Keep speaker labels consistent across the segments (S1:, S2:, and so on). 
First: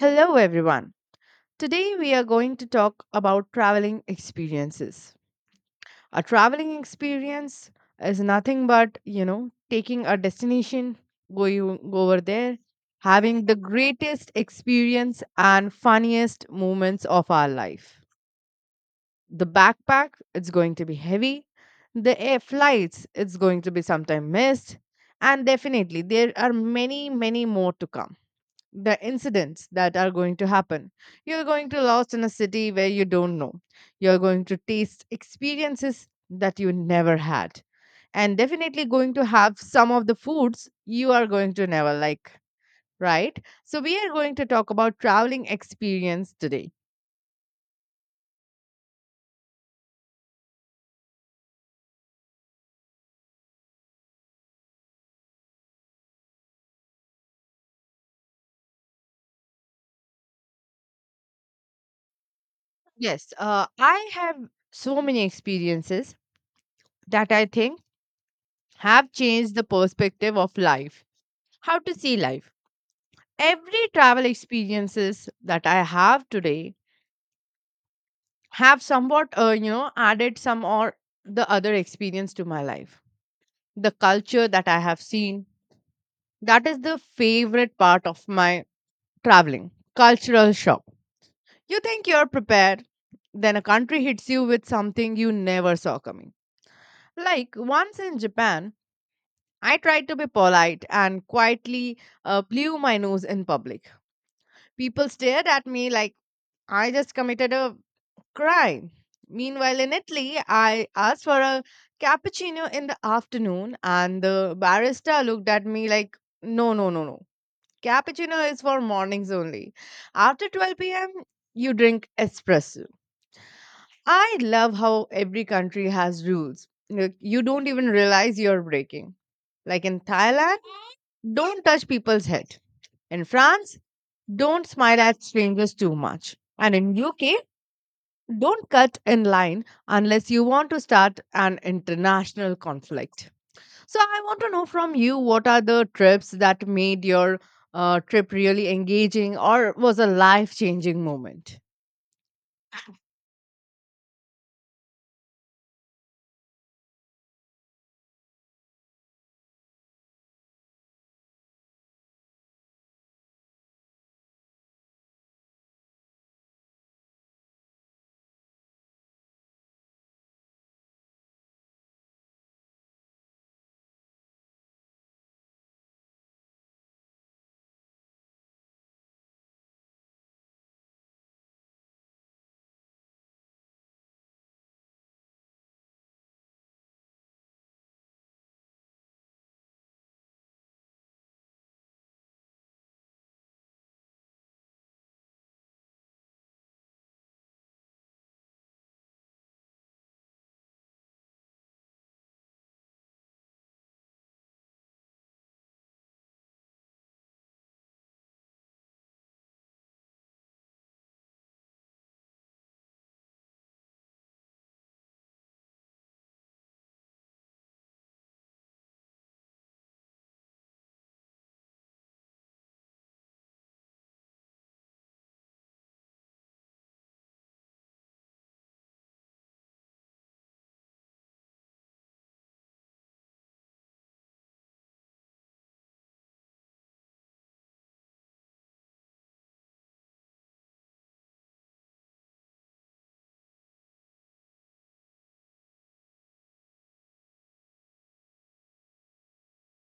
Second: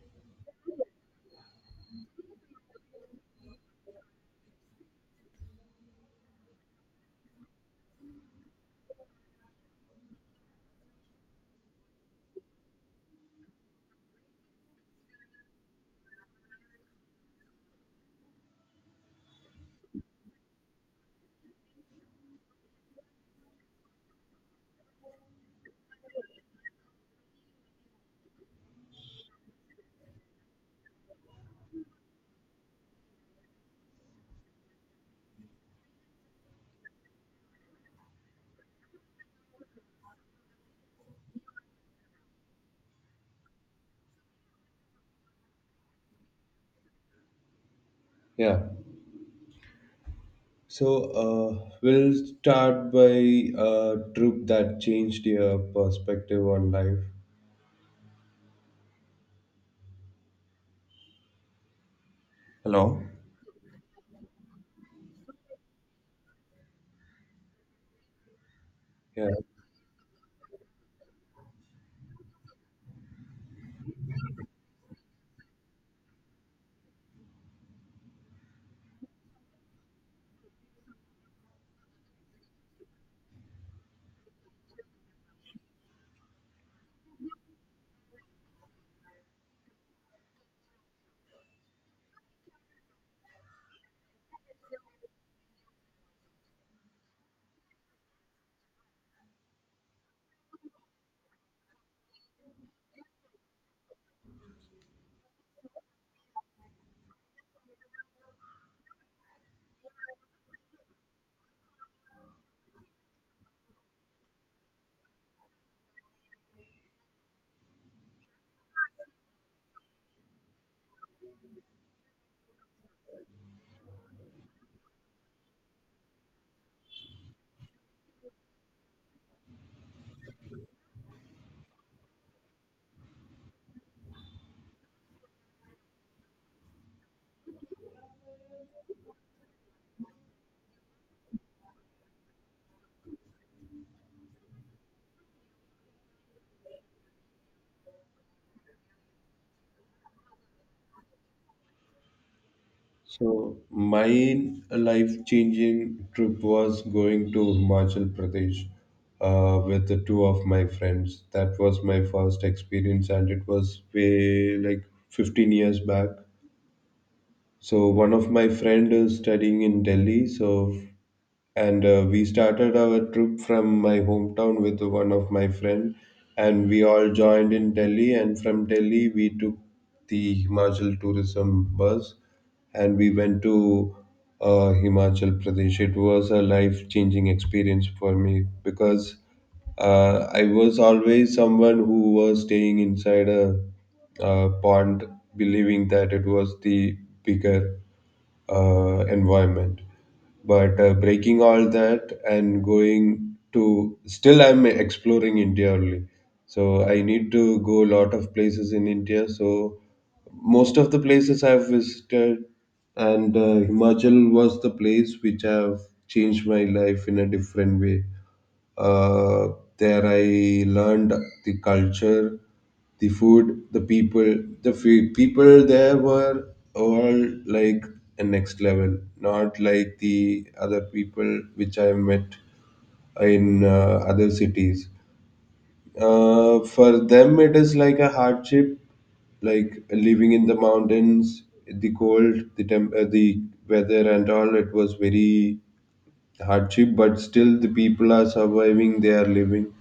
S1: Hello, everyone. Today we are going to talk about traveling experiences. A traveling experience is nothing but, taking a destination, going over there, having the greatest experience and funniest moments of our life. The backpack, it's going to be heavy. The air flights, it's going to be sometime missed. And definitely, there are many, many more to come the incidents that are going to happen. You're going to lost in a city where you don't know. You're going to taste experiences that you never had. And definitely going to have some of the foods you are going to never like, right? So we are going to talk about traveling experience today.
S2: Yeah. So we'll start by a trip that changed your perspective on life. Hello.
S1: Yes, I have so many experiences that I think have
S2: Yeah.
S1: changed the perspective of life, how to see life. Every travel experiences that I have today have somewhat added some or the other experience to my life, the culture that I have seen, that is the favorite part of my traveling. Cultural shock, you think you're prepared, then a country hits you with something you never saw coming. Like once in Japan, I tried to be polite and quietly blew my nose in public. People stared at me like I just committed a crime. Meanwhile, in Italy, I asked for a cappuccino in the afternoon, and the barista looked at me like, no, no, no, no. Cappuccino is for mornings only. After 12 p.m., you drink espresso. I love how every country has rules. Like, you don't even realize you're breaking. Like in Thailand, don't touch people's head. In France, don't smile at strangers too much. And in UK, don't cut in line unless you want to start an international conflict. So, I want to know from you, what are the trips that made your trip really engaging or was a life changing moment?
S2: So my life-changing trip was going to Himachal Pradesh with the two of my friends. That was my first experience, and it was way like 15 years back. So one of my friend is studying in Delhi, so and we started our trip from my hometown with one of my friend, and we all joined in Delhi, and from Delhi we took the Himachal tourism bus, and we went to Himachal Pradesh. It was a life changing experience for me, because I was always someone who was staying inside a pond, believing that it was the bigger environment. But breaking all that and going to, still, I'm exploring India only. So I need to go a lot of places in India. So most of the places I've visited, and Himachal was the place which have changed my life in a different way. Uh, there I learned the culture, the food, the people. The people there were all like a next level, not like the other people which I met in other cities. For them, it is like a hardship, like living in the mountains, the cold, the weather, and all. It was very hardship, but still the people are surviving. They are living.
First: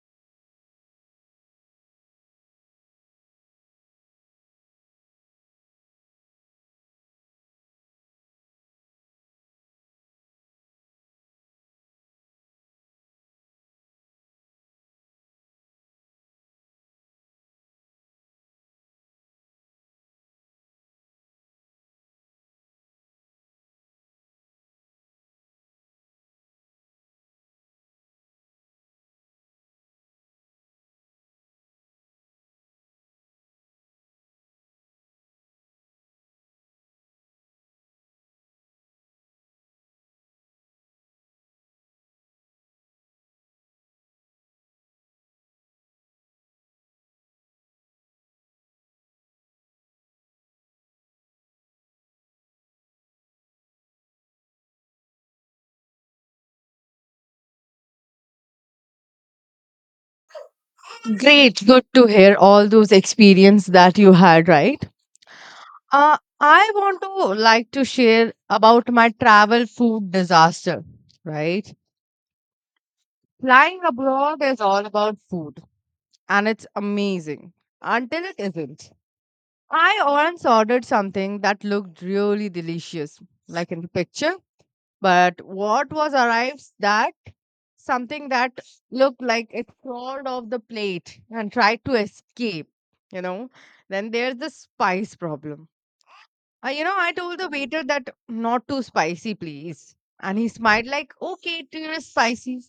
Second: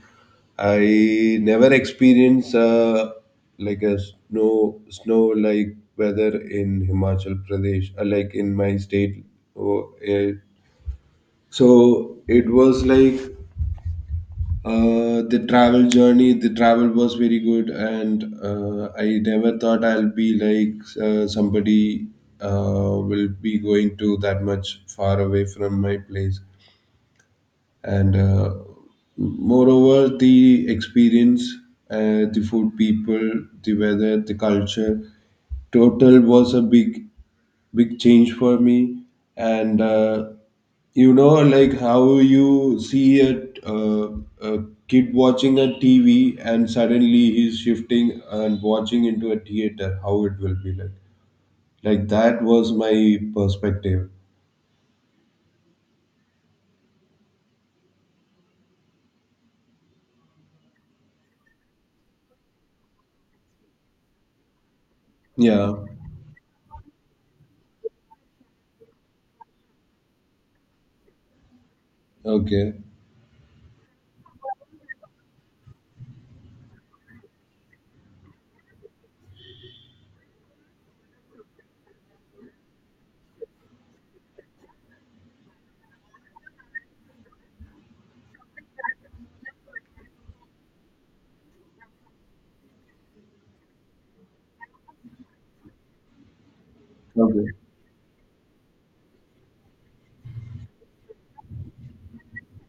S2: I never experienced like a snow like weather in Himachal Pradesh, like in my state. Oh, eh. So it was like, the travel journey. The travel was very good, and I never thought I'll be like, somebody uh, will be going to that much far away from my place. And moreover, the experience, the food, people, the weather, the culture total was a big, big change for me, and you know, like how you see a kid watching a TV and suddenly he's shifting and watching into a theater, how it will be Like that was my perspective.
S1: Great, good to hear all those experience that you had, right?
S2: Yeah.
S1: I want to like to share about my travel food disaster, right?
S2: Okay.
S1: Flying abroad is all about food and it's amazing until it isn't. I once ordered something that looked really delicious, like in the picture, but what was arrived that something that looked like it crawled off the plate and tried to escape, you know. Then there's the spice problem. I told
S2: Okay.
S1: the waiter that not too spicy, please. And he smiled like, okay, too spicy.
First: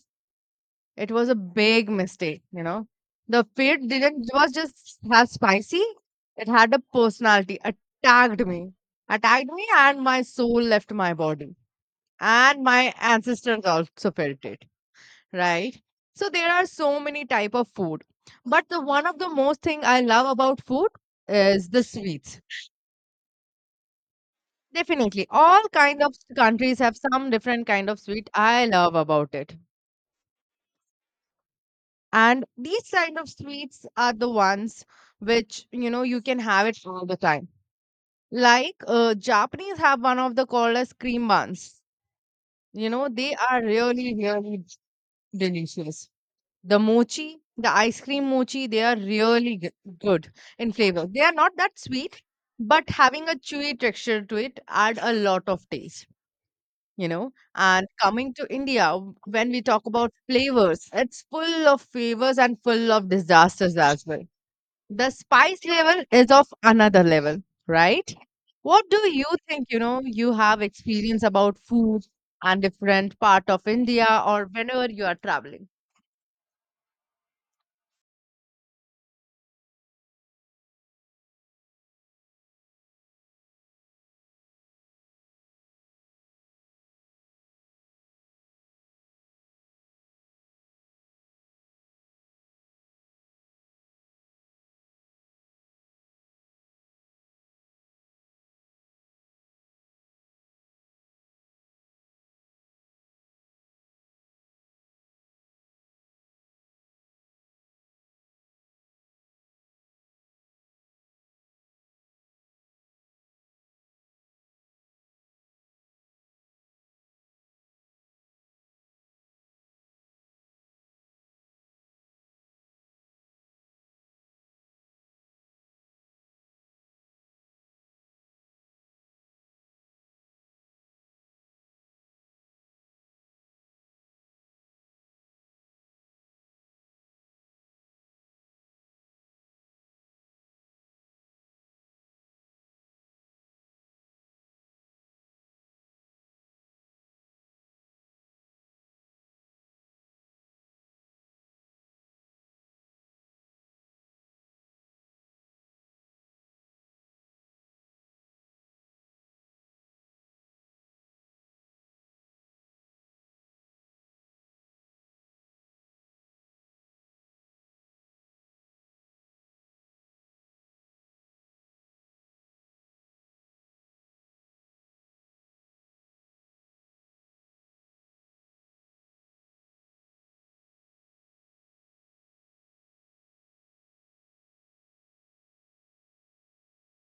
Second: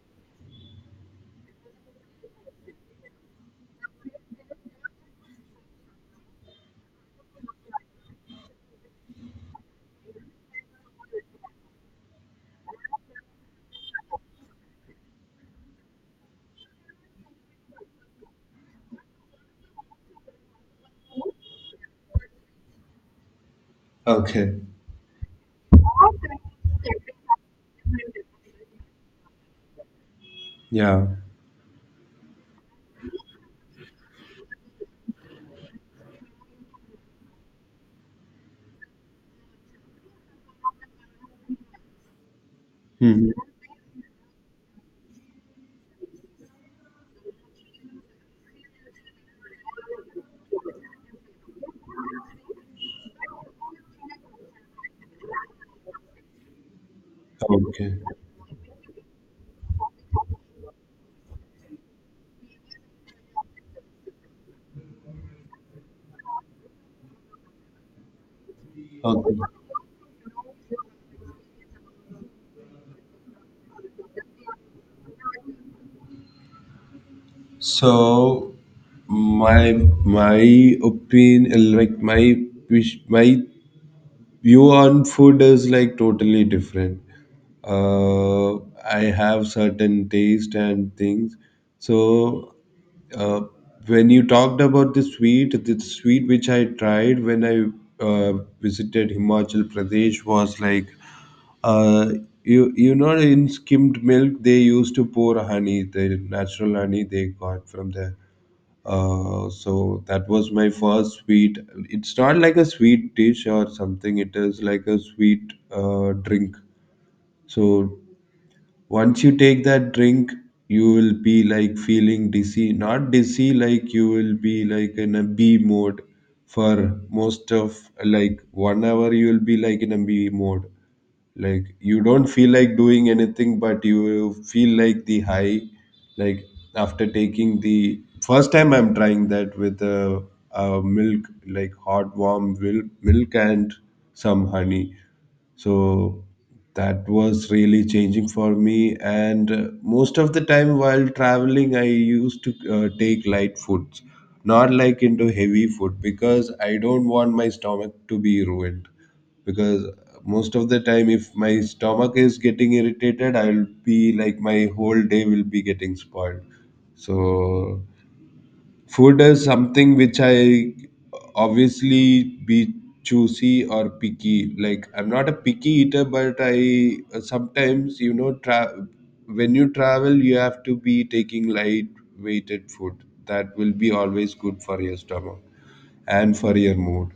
S1: It was a big mistake, you know. The food didn't was just as spicy. It had a personality, attacked me, and my soul left my body. And my ancestors also felt it, right? So there are so many type of food, but the one of the most thing I love about food is the sweets.
S2: Okay.
S1: Definitely, all kind of countries have some different kind of sweet I love about it.
S2: Yeah.
S1: And these kind of sweets are the ones which, you can have it all the time. Like Japanese have one of the called as cream buns. You know,
S2: Mhm.
S1: they are really, really delicious. The mochi, the ice cream mochi, they are really good in flavor. They are not that sweet, but having a chewy texture to it add a lot of taste, you know. And
S2: Okay.
S1: coming to India, when we talk about flavors, it's full of flavors and full of disasters as well. The spice level is of another level, right? What do you
S2: Okay.
S1: think, you know, you have experience about food and different part of India or whenever you are traveling?
S2: So my my opinion, like my wish, my view on food is like totally different. Uh, I have certain taste and things. So uh, when you talked about the sweet which I tried when I uh, visited Himachal Pradesh was like. Uh, you know, in skimmed milk they used to pour honey, the natural honey they got from there, so that was my first sweet. It's not like a sweet dish or something, it is like a sweet drink. So once you take that drink, you will be like feeling dizzy, not dizzy, like you will be like in a b mode for most of like 1 hour. You will be like in a b mode, like you don't feel like doing anything, but you feel like the high, like, after taking the first time, I'm trying that with a milk, like hot warm milk and some honey. So that was really changing for me, and most of the time while traveling, I used to take light foods, not like into heavy food, because I don't want my stomach to be ruined. Because most of the time if my stomach is getting irritated, I'll be like my whole day will be getting spoiled. So food is something which I obviously be choosy or picky, like I'm not a picky eater, but I, sometimes, when you travel you have to be taking light weighted food that will be always good for your stomach, and for your mood.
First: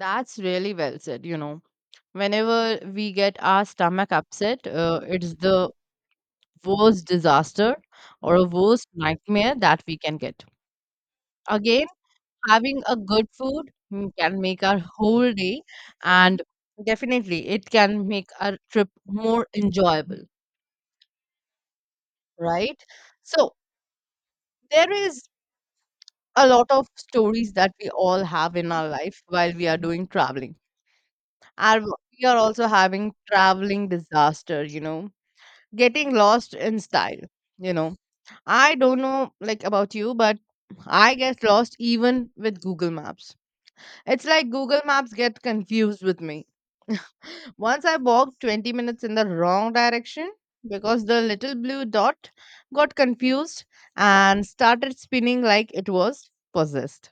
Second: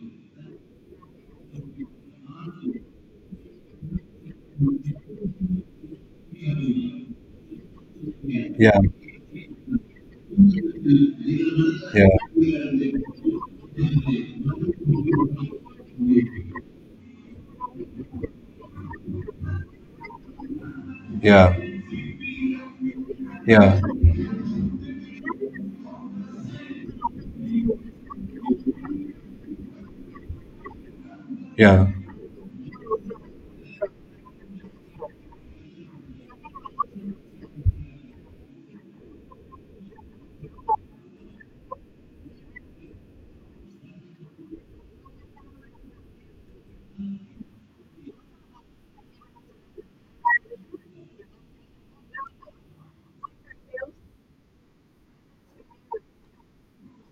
S1: That's really well said, you know. Whenever we get our stomach upset, it's the worst disaster or a
S2: Yeah.
S1: worst nightmare that we can get. Again,
S2: Yeah.
S1: having a good food can make our whole day, and definitely it can make our trip more enjoyable.
S2: Yeah.
S1: Right? So
S2: Yeah.
S1: there is a lot of stories that we all have in our life while we are doing traveling. And
S2: Yeah.
S1: we are also having traveling disaster, you know, getting lost in style, you know. I don't know like about you, but I get lost even with Google Maps. It's like Google Maps get confused with me. Once I walked 20 minutes in the wrong direction because the little blue dot got confused and started spinning like it was possessed.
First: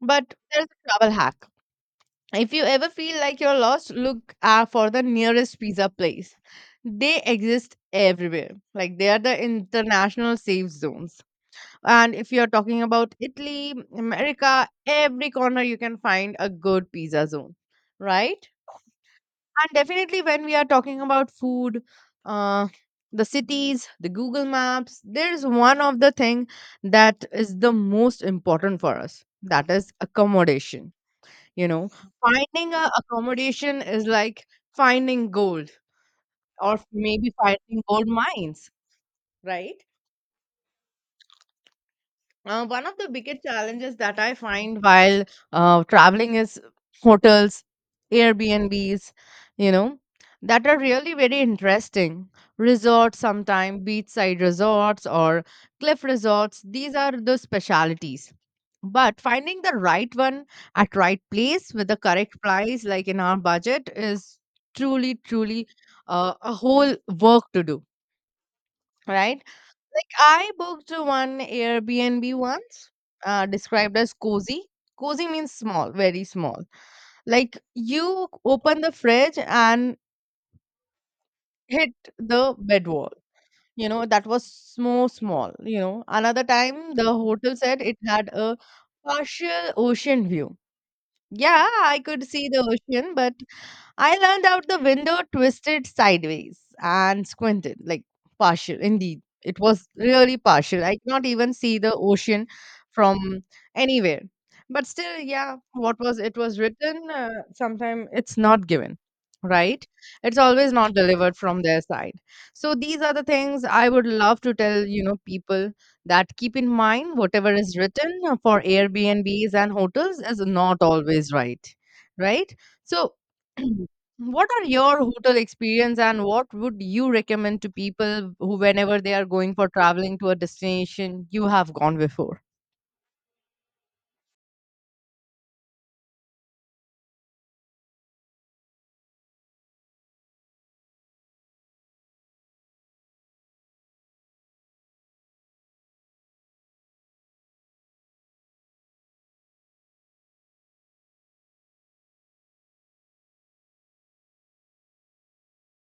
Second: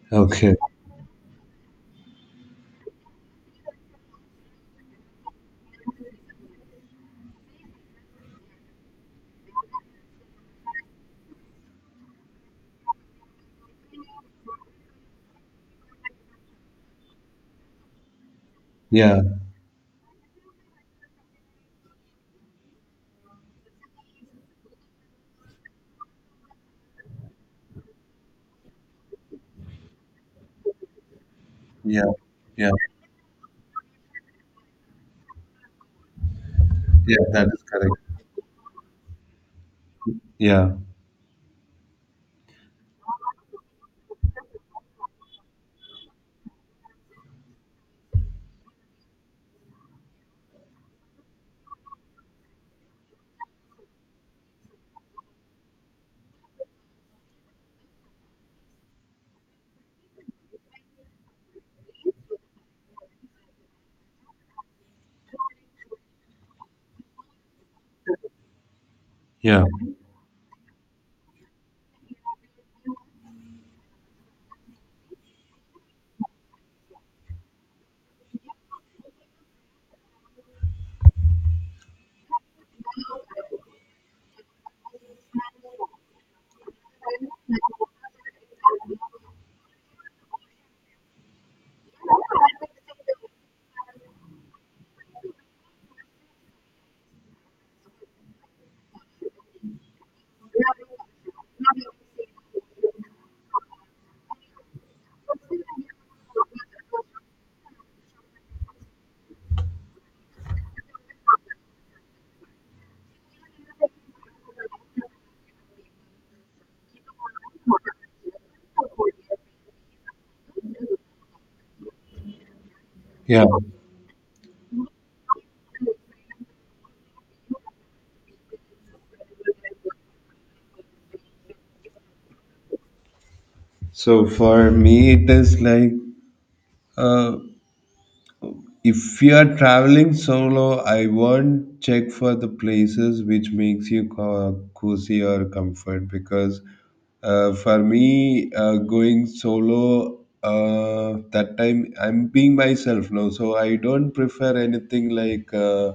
S1: But
S2: Okay.
S1: there's a travel hack. If you ever feel like you're lost, look for the nearest pizza place. They exist everywhere. Like they are the international safe zones. And if you're talking about Italy, America, every corner you can find a good pizza zone, right?
S2: Yeah.
S1: And definitely, when we are talking about food, uh, the cities, the Google Maps, there is one of the thing that is the most important for us. That is accommodation. You know,
S2: Yeah. Yeah.
S1: finding a accommodation is like finding gold, or
S2: Yeah.
S1: maybe
S2: That is
S1: finding gold
S2: correct.
S1: mines, right?
S2: Yeah.
S1: One of the biggest challenges that I find while traveling is hotels, Airbnbs, you know, that are really very interesting. Resorts, sometimes beachside resorts or cliff resorts, these are the specialities. But finding the right one at right place with the correct price, like in our budget, is truly, truly a whole work to do, right?
S2: Yeah.
S1: Like I booked one Airbnb once, described as cozy. Cozy means small, very small. Like you open the fridge and hit the bed wall. You know, that was so small. You know, another time the hotel said it had a partial ocean view. Yeah, I could see the ocean, but I leaned out the window, twisted sideways, and squinted, like partial. Indeed, it was really partial. I could not even see the ocean from anywhere. But still, yeah, what was it was written, sometime it's not given, right? It's always not delivered from their side. So these are the things I would love to tell, you know, people that keep in mind whatever is written for Airbnbs and hotels is not always right, right? So
S2: Yeah.
S1: what are your hotel experience and what would you recommend to people who whenever they are going for traveling to a destination you have gone before?
S2: So for me, it is like, uh, if you are traveling solo, I won't check for the places which makes you cozy or comfort. Because for me, going solo, that time I'm being myself now, so I don't prefer anything like.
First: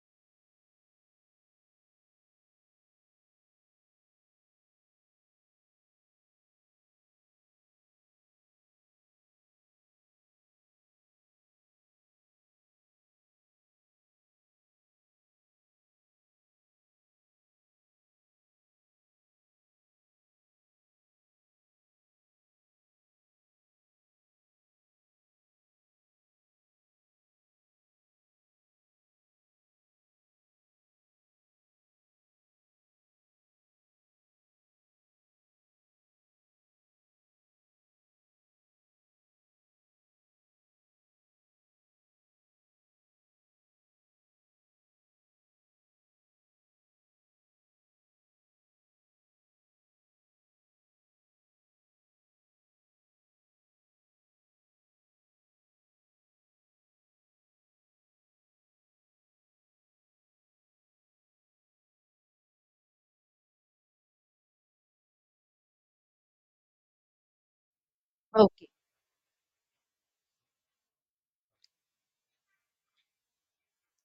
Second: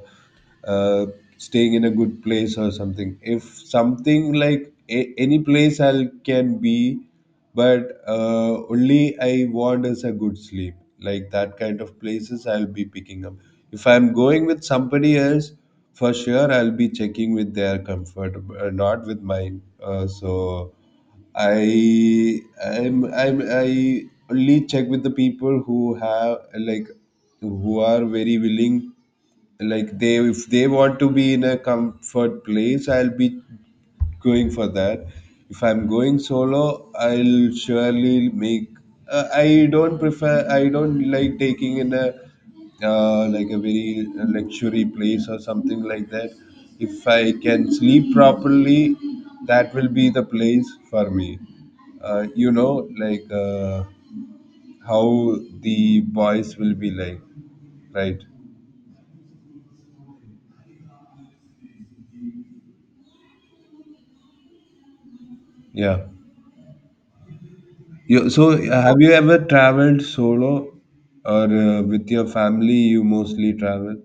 S2: uh, Staying in a good place or something. If something like a, any place I can be, but only I want is a good sleep. Like that kind of places I'll be picking up. If I'm going with somebody else, for sure I'll be checking with their comfort, not with mine. So I I'm I only check with the people who have, like, who are very willing, like, they, if they want to be in a comfort place, I'll be going for that. If I'm going solo, I'll surely make, I don't prefer, I don't like taking in a, like a very luxury place or something like that. If I can sleep properly, that will be the place for me. Like, how the boys will be like, right? Yeah. You, so,
S1: Okay.
S2: have you ever traveled solo or with your family? You mostly travel?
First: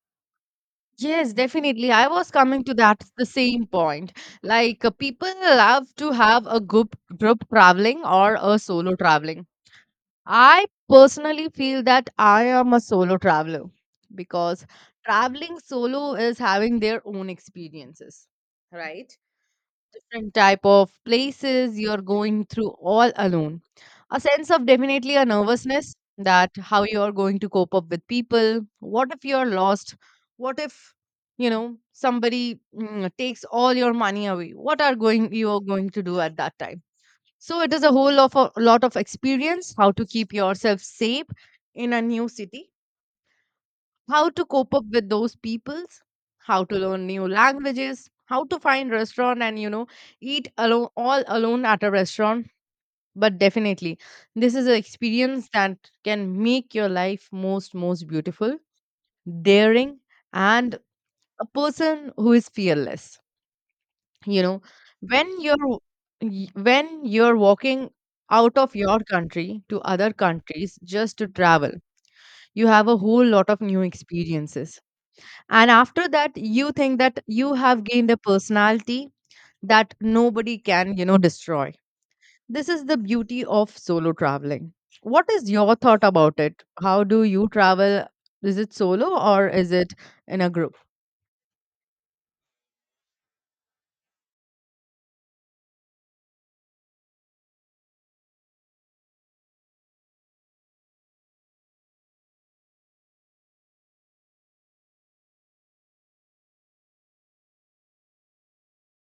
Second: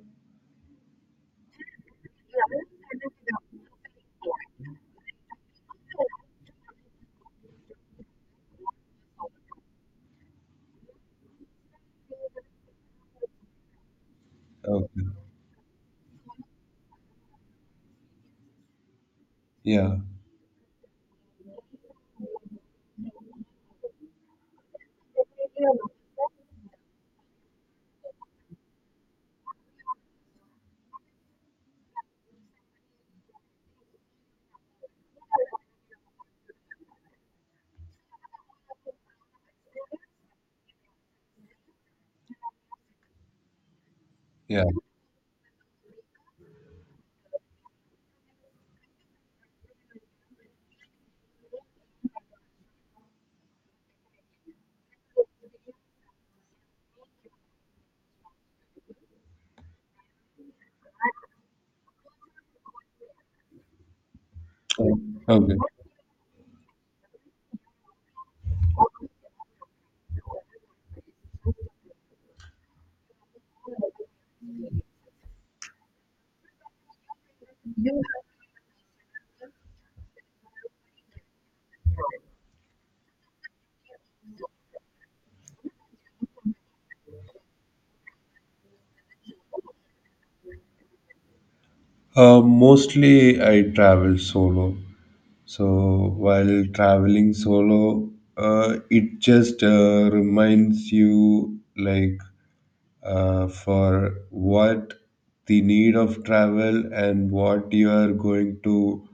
S1: Yes, definitely. I was coming to that the same point. Like people love to have a group traveling or a solo traveling. I personally feel that I am a solo traveler because
S2: Okay.
S1: traveling solo is having their own experiences, right?
S2: Yeah.
S1: Different type of places you're going through all alone. A sense of definitely a nervousness that how you're going to cope up with people. What if you're lost? What if somebody takes all your money away? What are going you are going to do at that time? So it is a whole of a lot of experience how to keep yourself safe in a new city, how to
S2: Yeah.
S1: cope up with those peoples, how to learn new languages, how to find restaurant and eat alone all alone at a restaurant. But definitely, this is an experience that can make your life most most beautiful, daring, and a person who is fearless. You know, when
S2: Okay.
S1: you're when you're walking out of your country to other countries just to travel, you have a whole lot of new experiences, and after that you think that you have gained a personality that nobody can destroy. This is the beauty of solo traveling. What is your thought about it? How do you travel? Is it solo or is it in a group?
S2: Mostly I travel solo. So, while traveling solo, it just reminds you, like, for what the need of travel and what you are going to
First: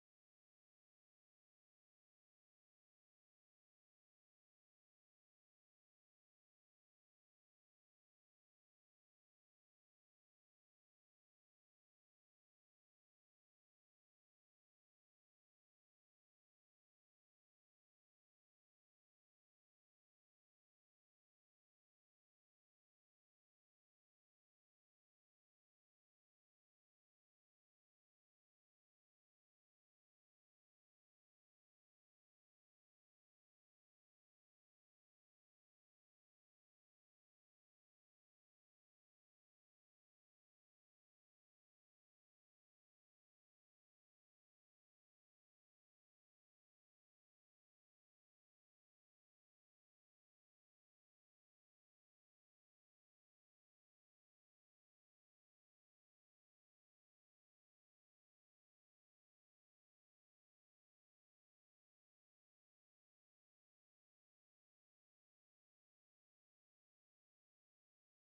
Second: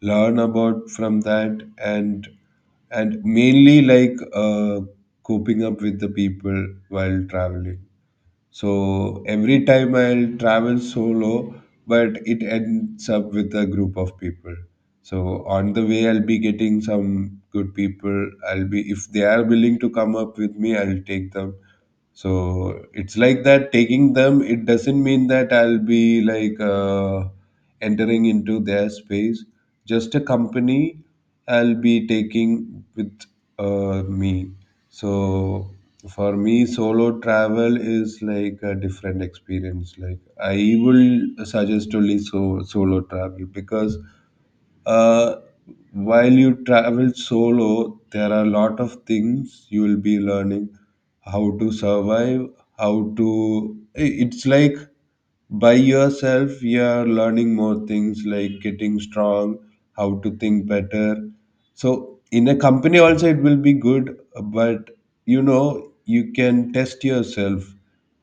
S2: learn about from that, and mainly, like, coping up with the people while traveling. So every time I'll travel solo, but it ends up with a group of people. So on the way I'll be getting some good people. I'll be, if they are willing to come up with me, I'll take them. So it's like that, taking them, it doesn't mean that I'll be like, entering into their space, just a company I'll be taking with me. So for me, solo travel is like a different experience. Like, I will suggest only solo travel, because, uh, while you travel solo, there are a lot of things you will be learning: how to survive, how to. It's like by yourself you are learning more things, like getting strong, how to think better. So in a company also it will be good, but you know you can test yourself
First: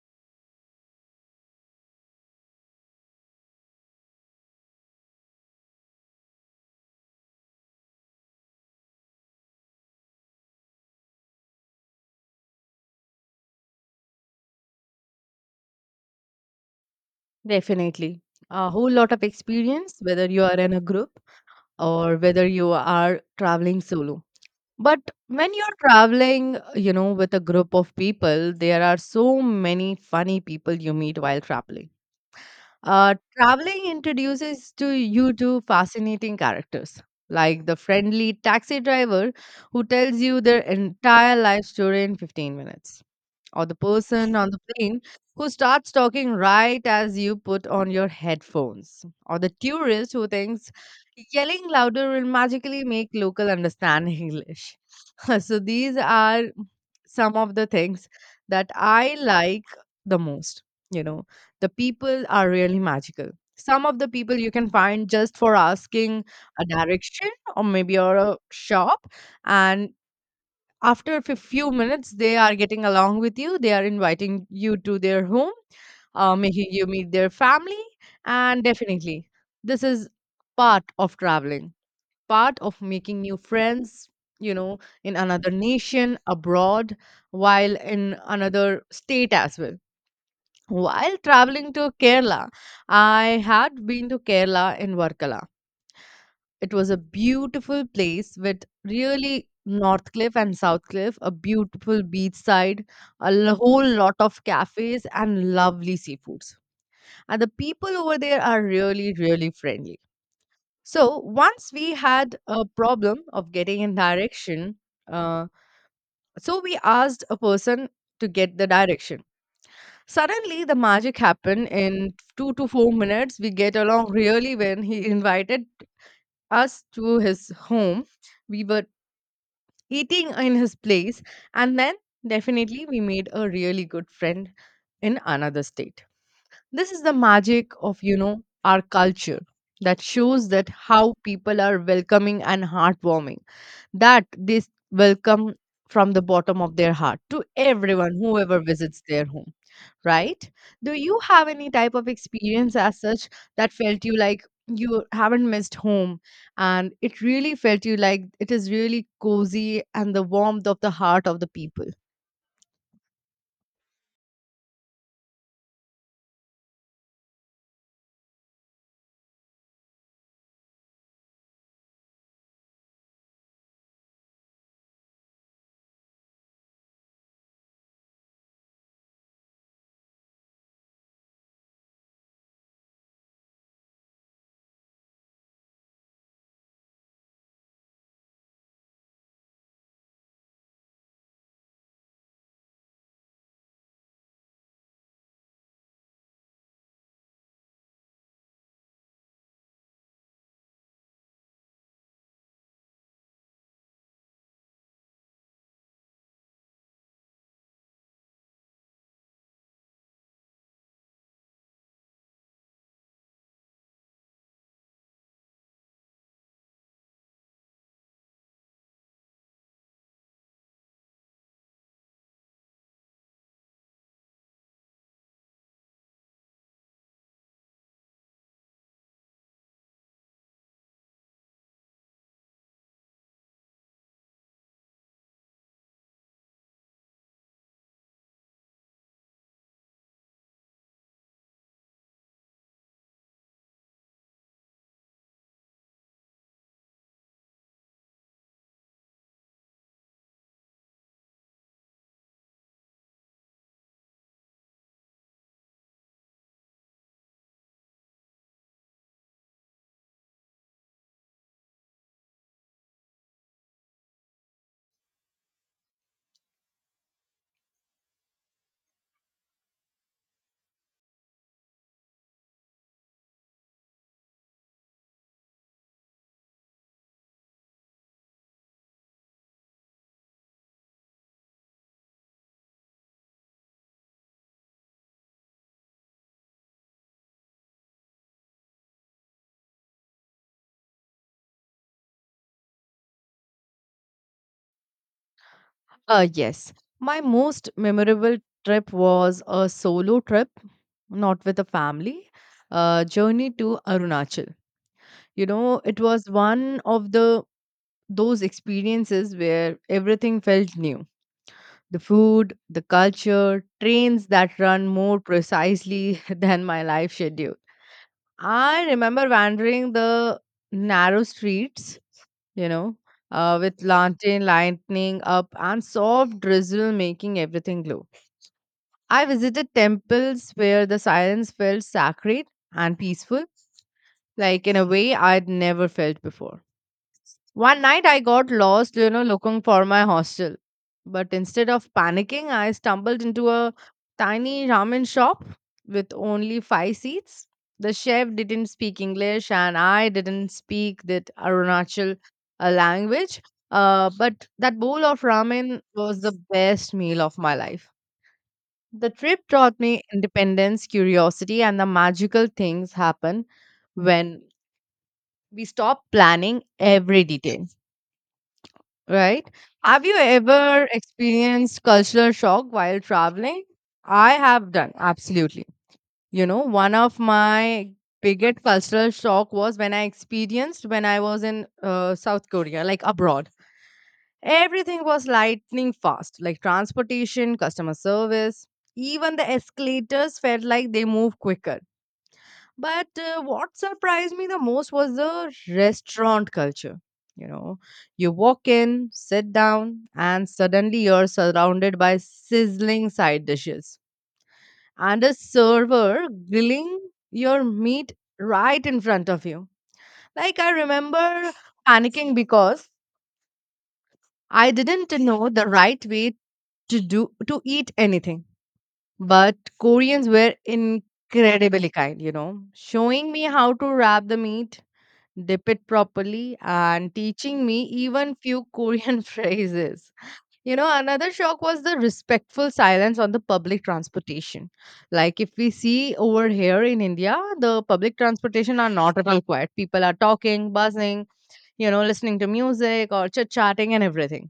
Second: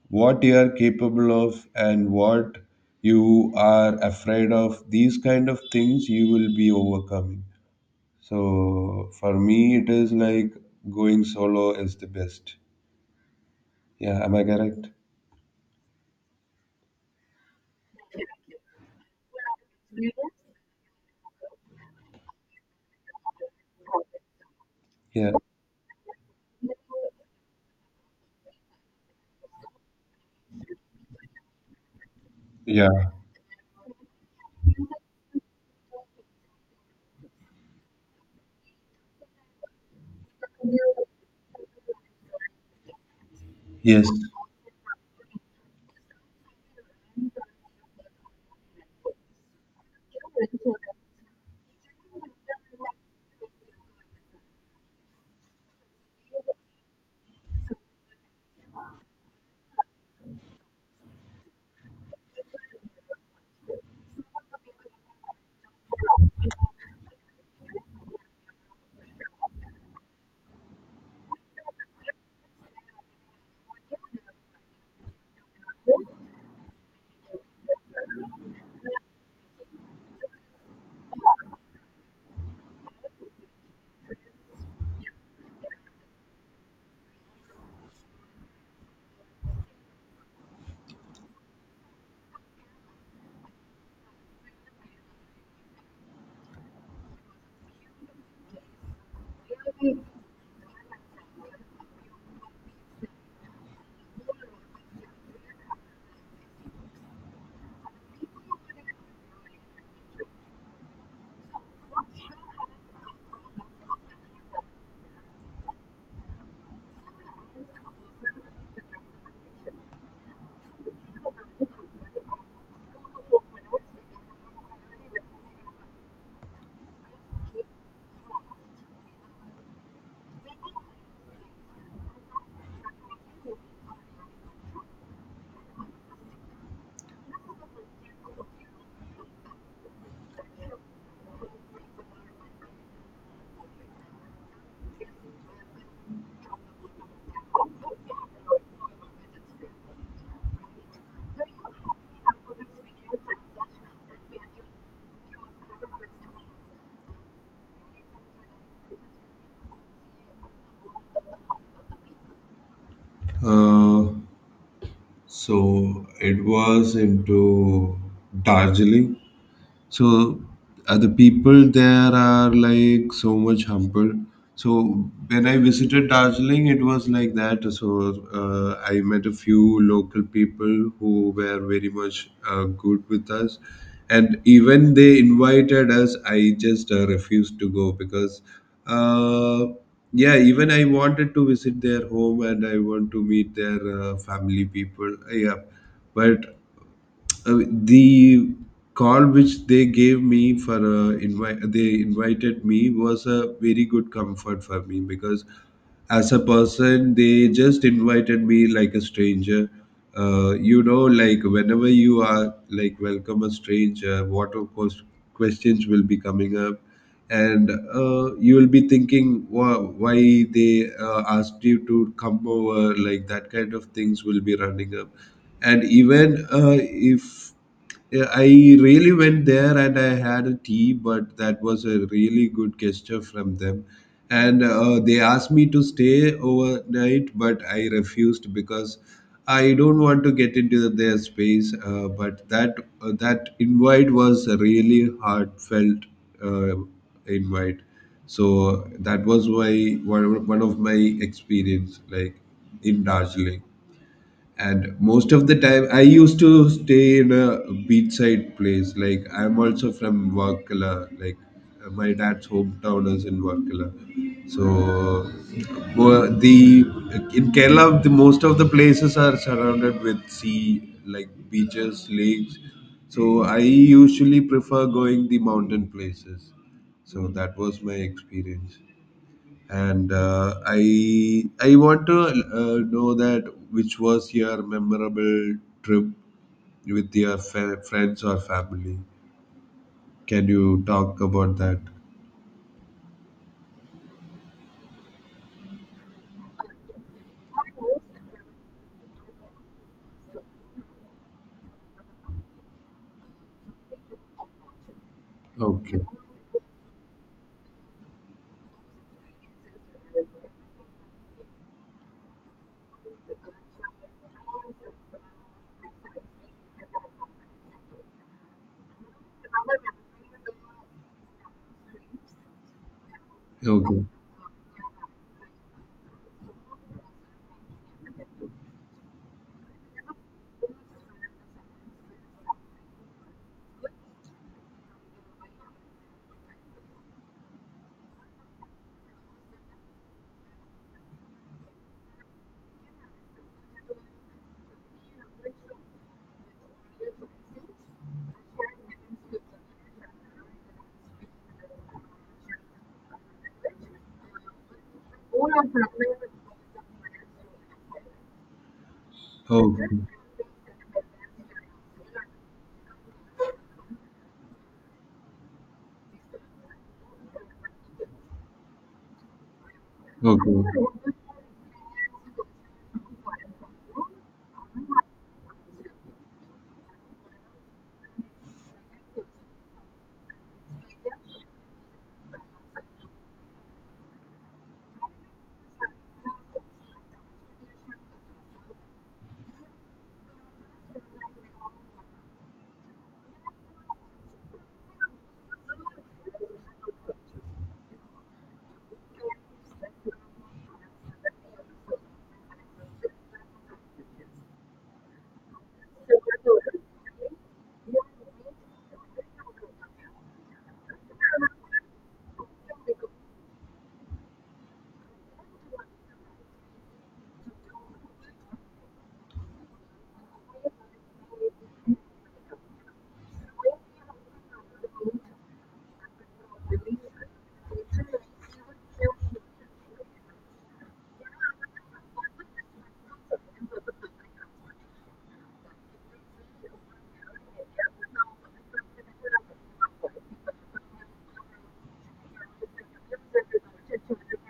S2: what you are capable of and what you are afraid of. These kind of things you will be overcoming. So for me, it is like going solo is the best. Yeah, am I correct?
S1: Definitely a whole lot of experience whether you are in a group or whether you are traveling solo. But
S2: Yeah.
S1: when you're traveling, you know, with a group of people, there are so many funny people you meet while traveling.
S2: Yeah.
S1: Traveling introduces to you to fascinating characters, like the friendly taxi driver who tells you their entire life story in 15 minutes, or the
S2: Yes.
S1: person on the plane who starts talking right as you put on your headphones, or the tourist who thinks yelling louder will magically make local understand English. So these are some of the things that I like the most. You know, the people are really magical. Some of the people you can find just for asking a direction or maybe or a shop, and after a few minutes they are getting along with you, they are inviting you to their home, making you meet their family, and definitely this is part of traveling, part of making new friends, you know, in another nation abroad, while in another state as well. While traveling to Kerala, I had been to Kerala in Varkala. It was a beautiful place with really North Cliff and South Cliff, a beautiful beachside, a whole lot of cafes, and lovely seafoods. And the people over there are really, really friendly. So once we had a problem of getting in direction, uh, so we asked a person to get the direction. Suddenly, the magic happened. In 2 to 4 minutes, we get along really when he invited us to his home. We were eating in his place. And then definitely we made a really good friend in another state. This is the magic of our culture that shows that how people are welcoming and heartwarming, that they welcome from the bottom of their heart to everyone, whoever visits their home, right? Do you have any type of experience as such that felt you like you haven't missed home and it really felt you like it is really cozy and the warmth of the heart of the people?
S2: uh, So it was into Darjeeling. So the people there are like so much humble. So when I visited Darjeeling, it was like that. So I met a few local people who were very much good with us, and even they invited us. I just refused to go, because, uh, yeah, even I wanted to visit their home and I want to meet their family people. Yeah, but the call which they gave me for, invite, they invited me, was a very good comfort for me because, as a person, they just invited me like a stranger. Like, whenever you are like welcome a stranger, what, of course, questions will be coming up, and you will be thinking why they asked you to come over, like that kind of things will be running up. And even, if, yeah, I really went there and I had a tea, but that was a really good gesture from them. And they asked me to stay overnight, but I refused because I don't want to get into their space. But that, that invite was a really heartfelt uh, invite. So that was my one of my experience, like, in Darjeeling. And most of the time I used to stay in a beachside place. Like, I'm also from Varkala, like, my dad's hometown is in Varkala. So the, in Kerala, the most of the places are surrounded with sea, like beaches, lakes. So I usually prefer going the mountain places. So that was my experience. And I want to know that, which was your memorable trip with your friends or family? Can you talk about that?
S1: Yes. My most memorable trip was a solo trip, not with a family, journey to Arunachal. You know, it
S2: Okay,
S1: was one of the those experiences where everything felt new. The food, the culture, trains that run more precisely than my life schedule. I remember wandering the narrow streets, you know, with
S2: okay,
S1: lantern lightning up and soft drizzle making everything glow. I visited temples where the silence felt sacred and peaceful, like in a way I'd never felt before. One night I got lost looking for my hostel. But instead of panicking, I stumbled into a tiny ramen shop with only five seats. The chef didn't speak English and I didn't speak that Arunachal language. But that bowl of ramen was the best meal of my life. The trip taught
S2: okay,
S1: me independence, curiosity, and the magical things happen when we stop planning every detail, right? Have you
S2: okay.
S1: ever experienced cultural shock while traveling? I have done, absolutely. You know, one of my biggest cultural shock was when I experienced when I was in South Korea, like abroad. Everything was lightning fast, like transportation, customer service, even the escalators felt like they move quicker. But what surprised me the most was the restaurant culture. You know, you walk in, sit down, and suddenly you're surrounded by sizzling side dishes and a server grilling your meat right in front of you. Like, I remember panicking because I didn't know the right way to eat anything. But Koreans were incredibly kind, you know, showing me how to wrap the meat, dip it properly, and teaching me even few Korean phrases. Another shock was the respectful silence on the public transportation. Like if we see over here in India, the public transportation are not at all quiet. People are talking, buzzing, listening to music or chit chatting and everything.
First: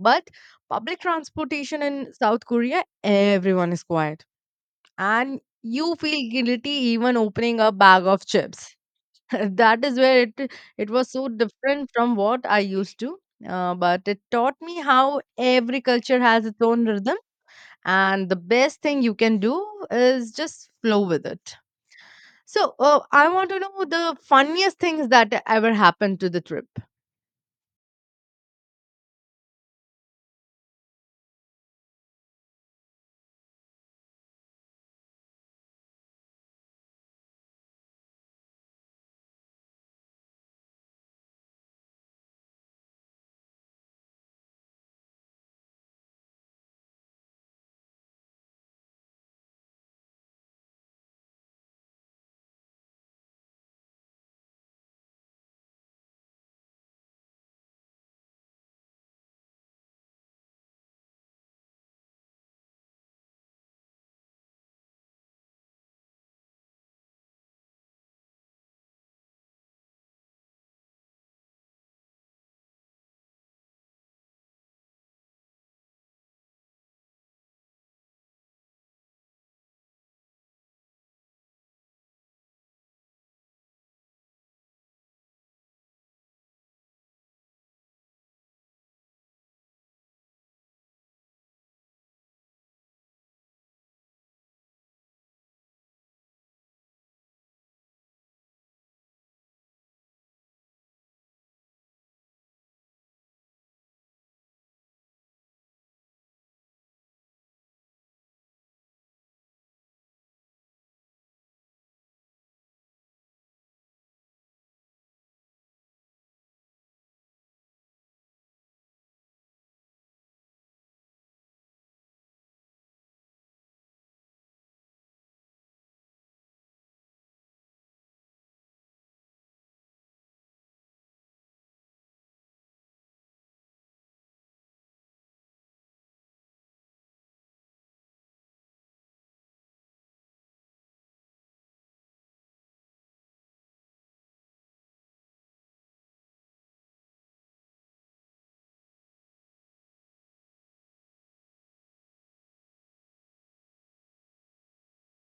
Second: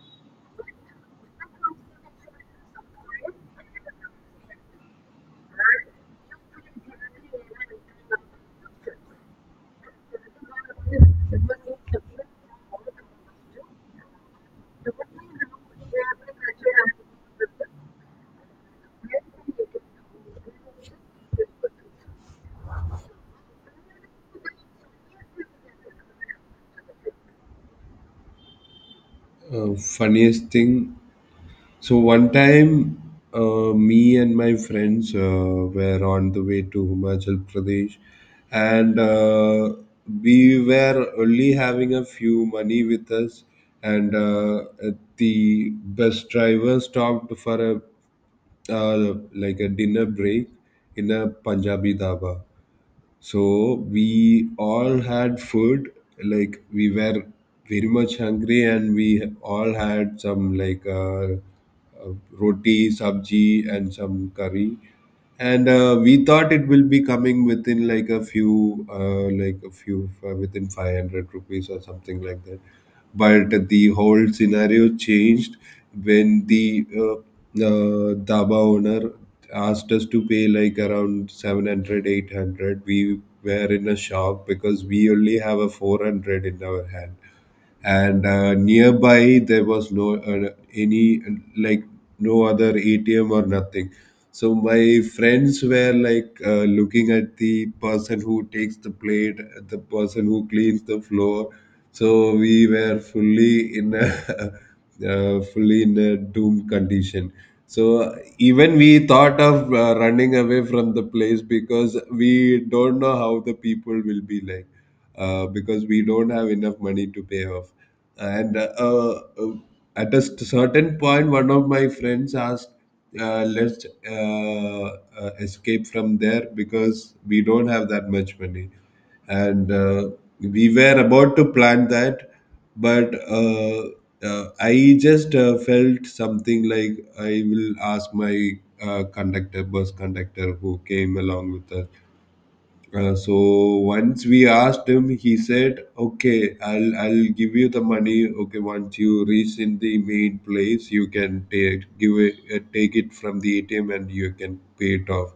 S1: But public transportation in South Korea, everyone is quiet, and you feel guilty even opening a bag of chips. That is where it was so different from what I used to. But it taught me how every culture has its own rhythm, and the best thing you can do is just flow with it. So I want to know the funniest things that ever happened to the trip.
S2: Funniest thing. So one time, me and my friends were on the way to Himachal Pradesh, and we were only having a few money with us. And the bus driver stopped for a, like a dinner break in a Punjabi dhaba, so we all had food, like we were very much hungry, and we all had some, like, roti, sabji, and some curry, and we thought it will be coming within, like, a few like a few within 500 rupees or something like that. But the whole scenario changed when the dhaba owner asked us to pay like around 700, 800. We were in a shock because we only have a 400 in our hand, and nearby there was no, any, like, no other ATM or nothing. So my friends were like, looking at the person who takes the plate, the person who cleans the floor. So we were fully in a fully in a doomed condition. So even we thought of running away from the place because we don't know how the people will be like, because we don't have enough money to pay off. And at a certain point, one of my friends asked, "Let's, escape from there because we don't have that much money." And we were about to plan that, but I just felt something like I will ask my, conductor, bus conductor, who came along with us. So once we asked him, he said, "Okay, I'll give you the money. Okay, once you reach in the main place, you can take it from the ATM and you can pay it off."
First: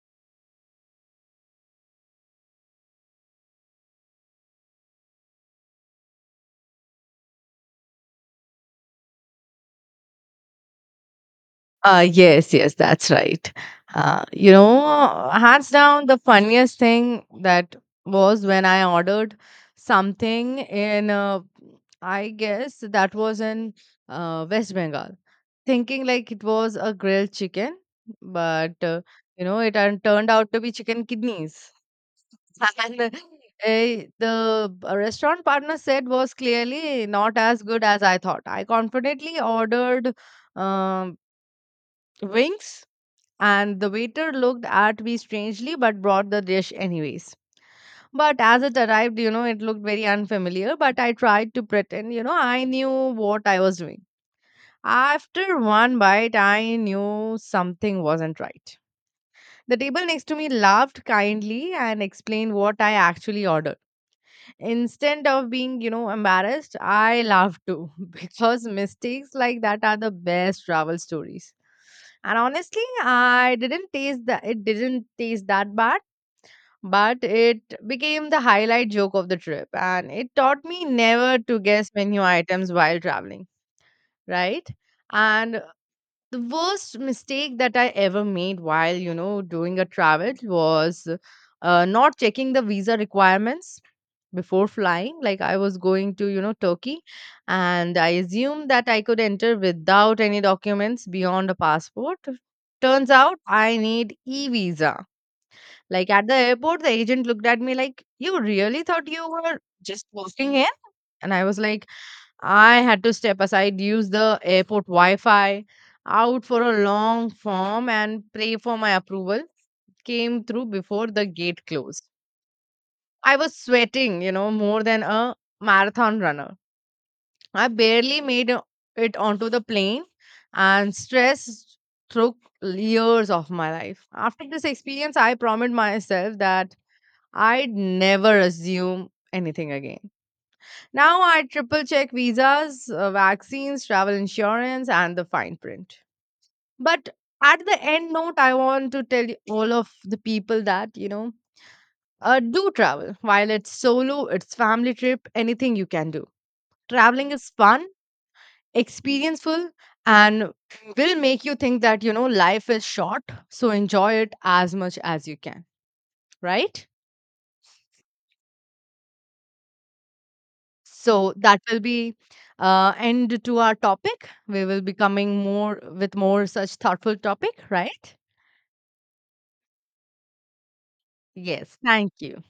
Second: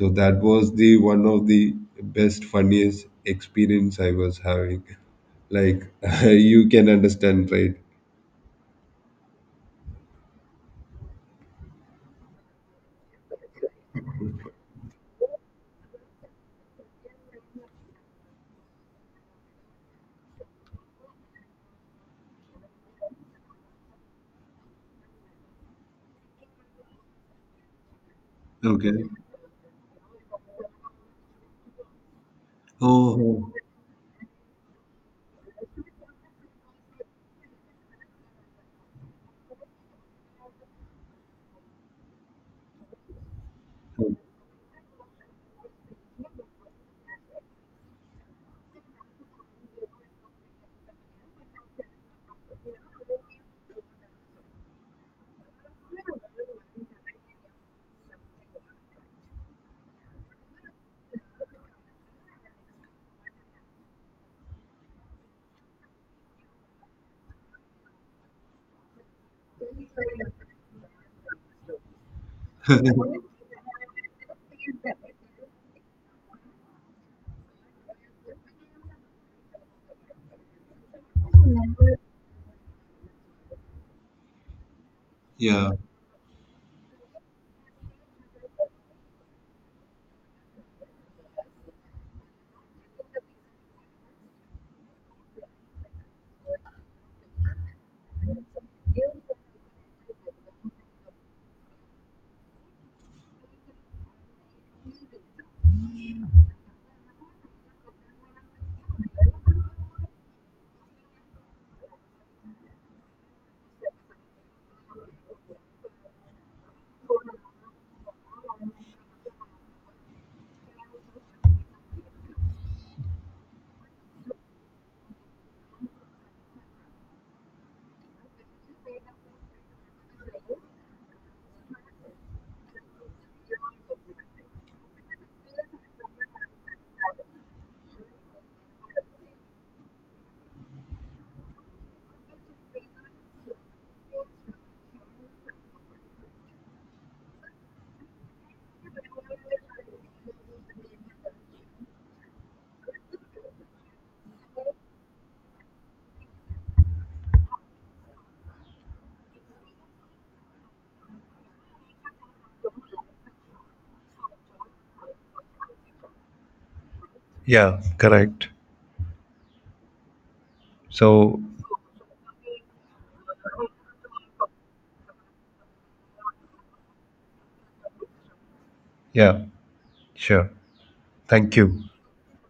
S2: So that was the one of the best funniest experience I was having. Like, you can understand, right?
S1: Yes, yes, that's right. Hands down, the funniest thing that was when I ordered something in, I guess that was in West Bengal, thinking like it was a grilled chicken, but
S2: Okay.
S1: it turned out to be chicken kidneys. And
S2: Oh.
S1: the restaurant partner said was clearly not as good as I thought. I confidently ordered um, wings, and the waiter looked at me strangely but brought the dish anyways. But as it arrived, you know, it looked very unfamiliar, but I tried to pretend, you know, I knew what I was doing. After one bite, I knew something wasn't right. The table next to me laughed kindly and explained what I actually ordered. Instead of being embarrassed, I laugh too. Because mistakes like that are the best travel stories, and honestly I didn't taste that it didn't taste that bad. But it became the highlight joke of the trip, and it taught me never to guess menu items while traveling, right?
S2: Yeah.
S1: And
S2: Yeah.
S1: the worst mistake that I ever made while doing a travel was not checking the visa requirements before flying. Like I was going to Turkey, and I assumed that I could enter without any documents beyond a passport. Turns out I need e visa. Like at the airport, the agent looked at me like, you really thought you were just walking in? And I was like, I had to step aside, use the airport wi-fi, out for a long form and pray for my approval, came through before the gate closed. I was sweating more than a marathon runner. I barely made it onto the plane, and stress took years of my life. After this experience, I promised myself that I'd never assume anything again. Now I triple check visas, vaccines, travel insurance, and the fine print. But at the end note, I want to tell all of the people that do travel. While it's solo, it's family trip, anything you can do. Traveling is fun, experienceful, and will make you think that life is short, so enjoy it as much as you can, right?
S2: Yeah, correct.
S1: So
S2: So,
S1: that will be end to our topic. We will be coming more with more such thoughtful topic, right?
S2: yeah, sure. Thank
S1: Yes,
S2: you.
S1: thank you.